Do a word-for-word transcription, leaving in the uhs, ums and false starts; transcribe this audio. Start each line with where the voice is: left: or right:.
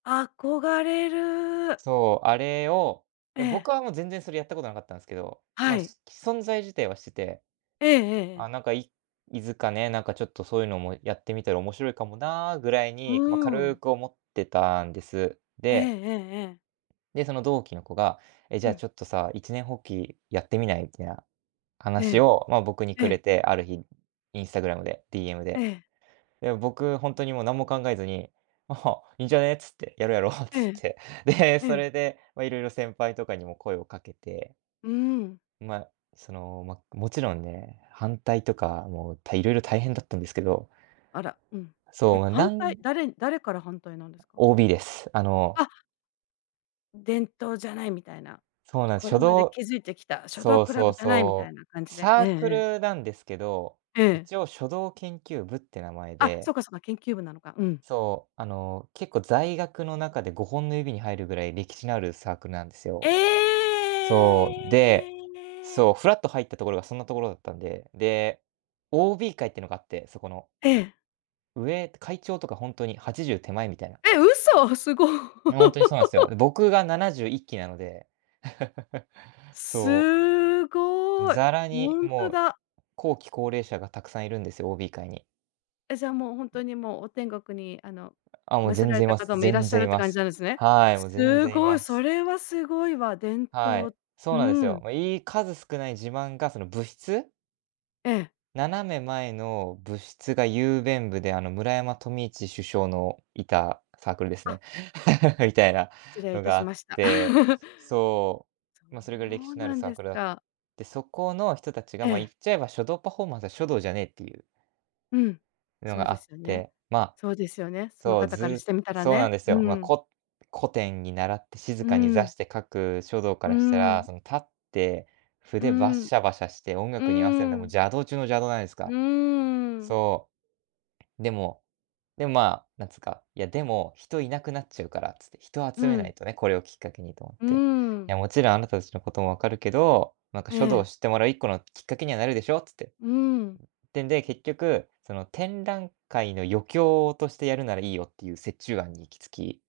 left: 憧れる。
right: そう。あれを
left: え
right: え、僕
left: え。
right: はもう全然、それやったことなかったんすけど。ま
left: は
right: あ、
left: い。
right: しき存在自体は知ってて。
left: えええええ
right: あ
left: え。
right: あ、なんか、いいづかねなんかちょっと「そういうのもやってみたら面白いかもな」ぐらい
left: う
right: に、ま、
left: ー
right: 軽
left: ん。
right: く思ってたんです。
left: ええ
right: で。
left: ええええ。
right: で、その同期の子が「え、じ
left: う
right: ゃあ
left: ん。
right: ちょっとさあ、一念発起やってみない？」みたいな
left: え
right: 話
left: え。
right: を、まあ、僕に
left: え
right: くれ
left: え。
right: て。ある日、Instagram で。DM
left: え
right: で。
left: え。
right: で、僕ホントにもう、何も考えずに「あは、いいんじゃねえ」っつって。「やろうやろう」っつ
left: え
right: っ
left: え。
right: て。で、
left: え
right: そ
left: え。
right: れで、まあ色々、先輩とかにも声をかけて。
left: うーん。
right: ま、その、ま、もちろんね。反対とか、もう、た色々、大変だったんですけど。
left: あら、うん。え、
right: そう。な
left: 反対。
right: ん
left: 誰に誰から反対なんですか？
right: OB です。あの。
left: あ。「伝統じゃない」みたいな。
right: そうなんす、
left: 「これ
right: 書
left: まで
right: 道
left: 築いてきた、書道
right: そう
left: クラ
right: そ
left: ブ
right: う
left: じゃない」みた
right: そ
left: いな感
right: う。
left: じで。
right: サ
left: ええ
right: ー
left: え
right: ク
left: え。
right: ルなんですけど。
left: ええ。
right: 一応、書道研究部って名前
left: あ、
right: で。
left: そかそか。研究部なのか。うん。
right: そう。あの、結構、在学の中で、ごほんの指に入るくらい、歴史のあるサークルなんです
left: え
right: よ。そう。で、そ
left: え。
right: う、ふらっと入ったところが、そんなところだったんで。で、OB 会っていうのがあって。そこの。
left: ええ。
right: 上会長とか、ホントにはちじゅう手前みたいな。
left: え！嘘。すご。
right: え、ホントにそうなんすよ。で、僕がななじゅういっきなので。そう。
left: すごい、
right: ざらに、
left: ホント
right: も
left: だ。
right: う、後期高齢者がたくさんいるんですよ、OB 会に。
left: え。じゃあ、もう、ホントにもう、お天国に、あの、
right: あ、もう、
left: 召せ
right: 全
left: られ
right: 然い
left: た
right: ま
left: 方
right: す。
left: も、いらっ
right: 全
left: しゃ
right: 然
left: る
right: い
left: って
right: ま
left: 感じ
right: す。
left: なんですね。
right: はい。もう全
left: す
right: 然い
left: ごい。
right: ま
left: そ
right: す。
left: れはすごいわ。伝
right: はい。
left: 統。
right: そ
left: う
right: うなんですよ。
left: ん。
right: まあ、いい数少ない自慢が、その、部室
left: ええ。
right: 斜め前の部室が、雄弁部で。あの、村山富市首相のいたサークルです
left: あ。
right: ね。みたいな
left: 失礼い
right: の
left: た
right: があ
left: し
right: っ
left: ました。そう
right: て。
left: なんですか。
right: そ
left: そ
right: う。まあ、それぐらい歴
left: う
right: 史のある
left: なん
right: サー
left: です
right: クルだ
left: か。
right: で、そこの人たちが
left: え
right: まあ、言
left: え。
right: っちゃえば「書道パフォーマンスは書道じゃねえ」っていう
left: うん。
right: いうの
left: そう
right: があ
left: で
right: っ
left: すよね。
right: て。ま、
left: そうですよね。その
right: そう、
left: 方からし
right: ず
left: てみたら
right: そうなん
left: ね。
right: ですよ。
left: う
right: まあ、
left: ん。
right: こ古典に習って、静
left: う
right: かに座
left: ん。
right: して書く書道か
left: う
right: らしたら、
left: ん。
right: その、立って、
left: う
right: 筆バッ
left: ん。
right: シャバシャして音
left: う
right: 楽に合わせるんで、もう、
left: ん。
right: 邪道中の邪道じゃないです
left: う
right: か。
left: んうん。
right: そう。でも、でも、まあ、なんつうか「いや、でも、人いなくなっちゃうから」つって。人を
left: う
right: 集めな
left: ん。
right: いとね、これをきっかけにと思っ
left: う
right: て。「い
left: ん。
right: や、もちろん、あなたたちのことも分かるけど、なんか、
left: え
right: 書道を
left: え。
right: 知ってもらう、いっこのきっかけにはなるでしょう」つって。うん。っ
left: うん。
right: てんで結局、その「展覧会の余興としてやるならいいよ」っていう、折衷案に行き着き。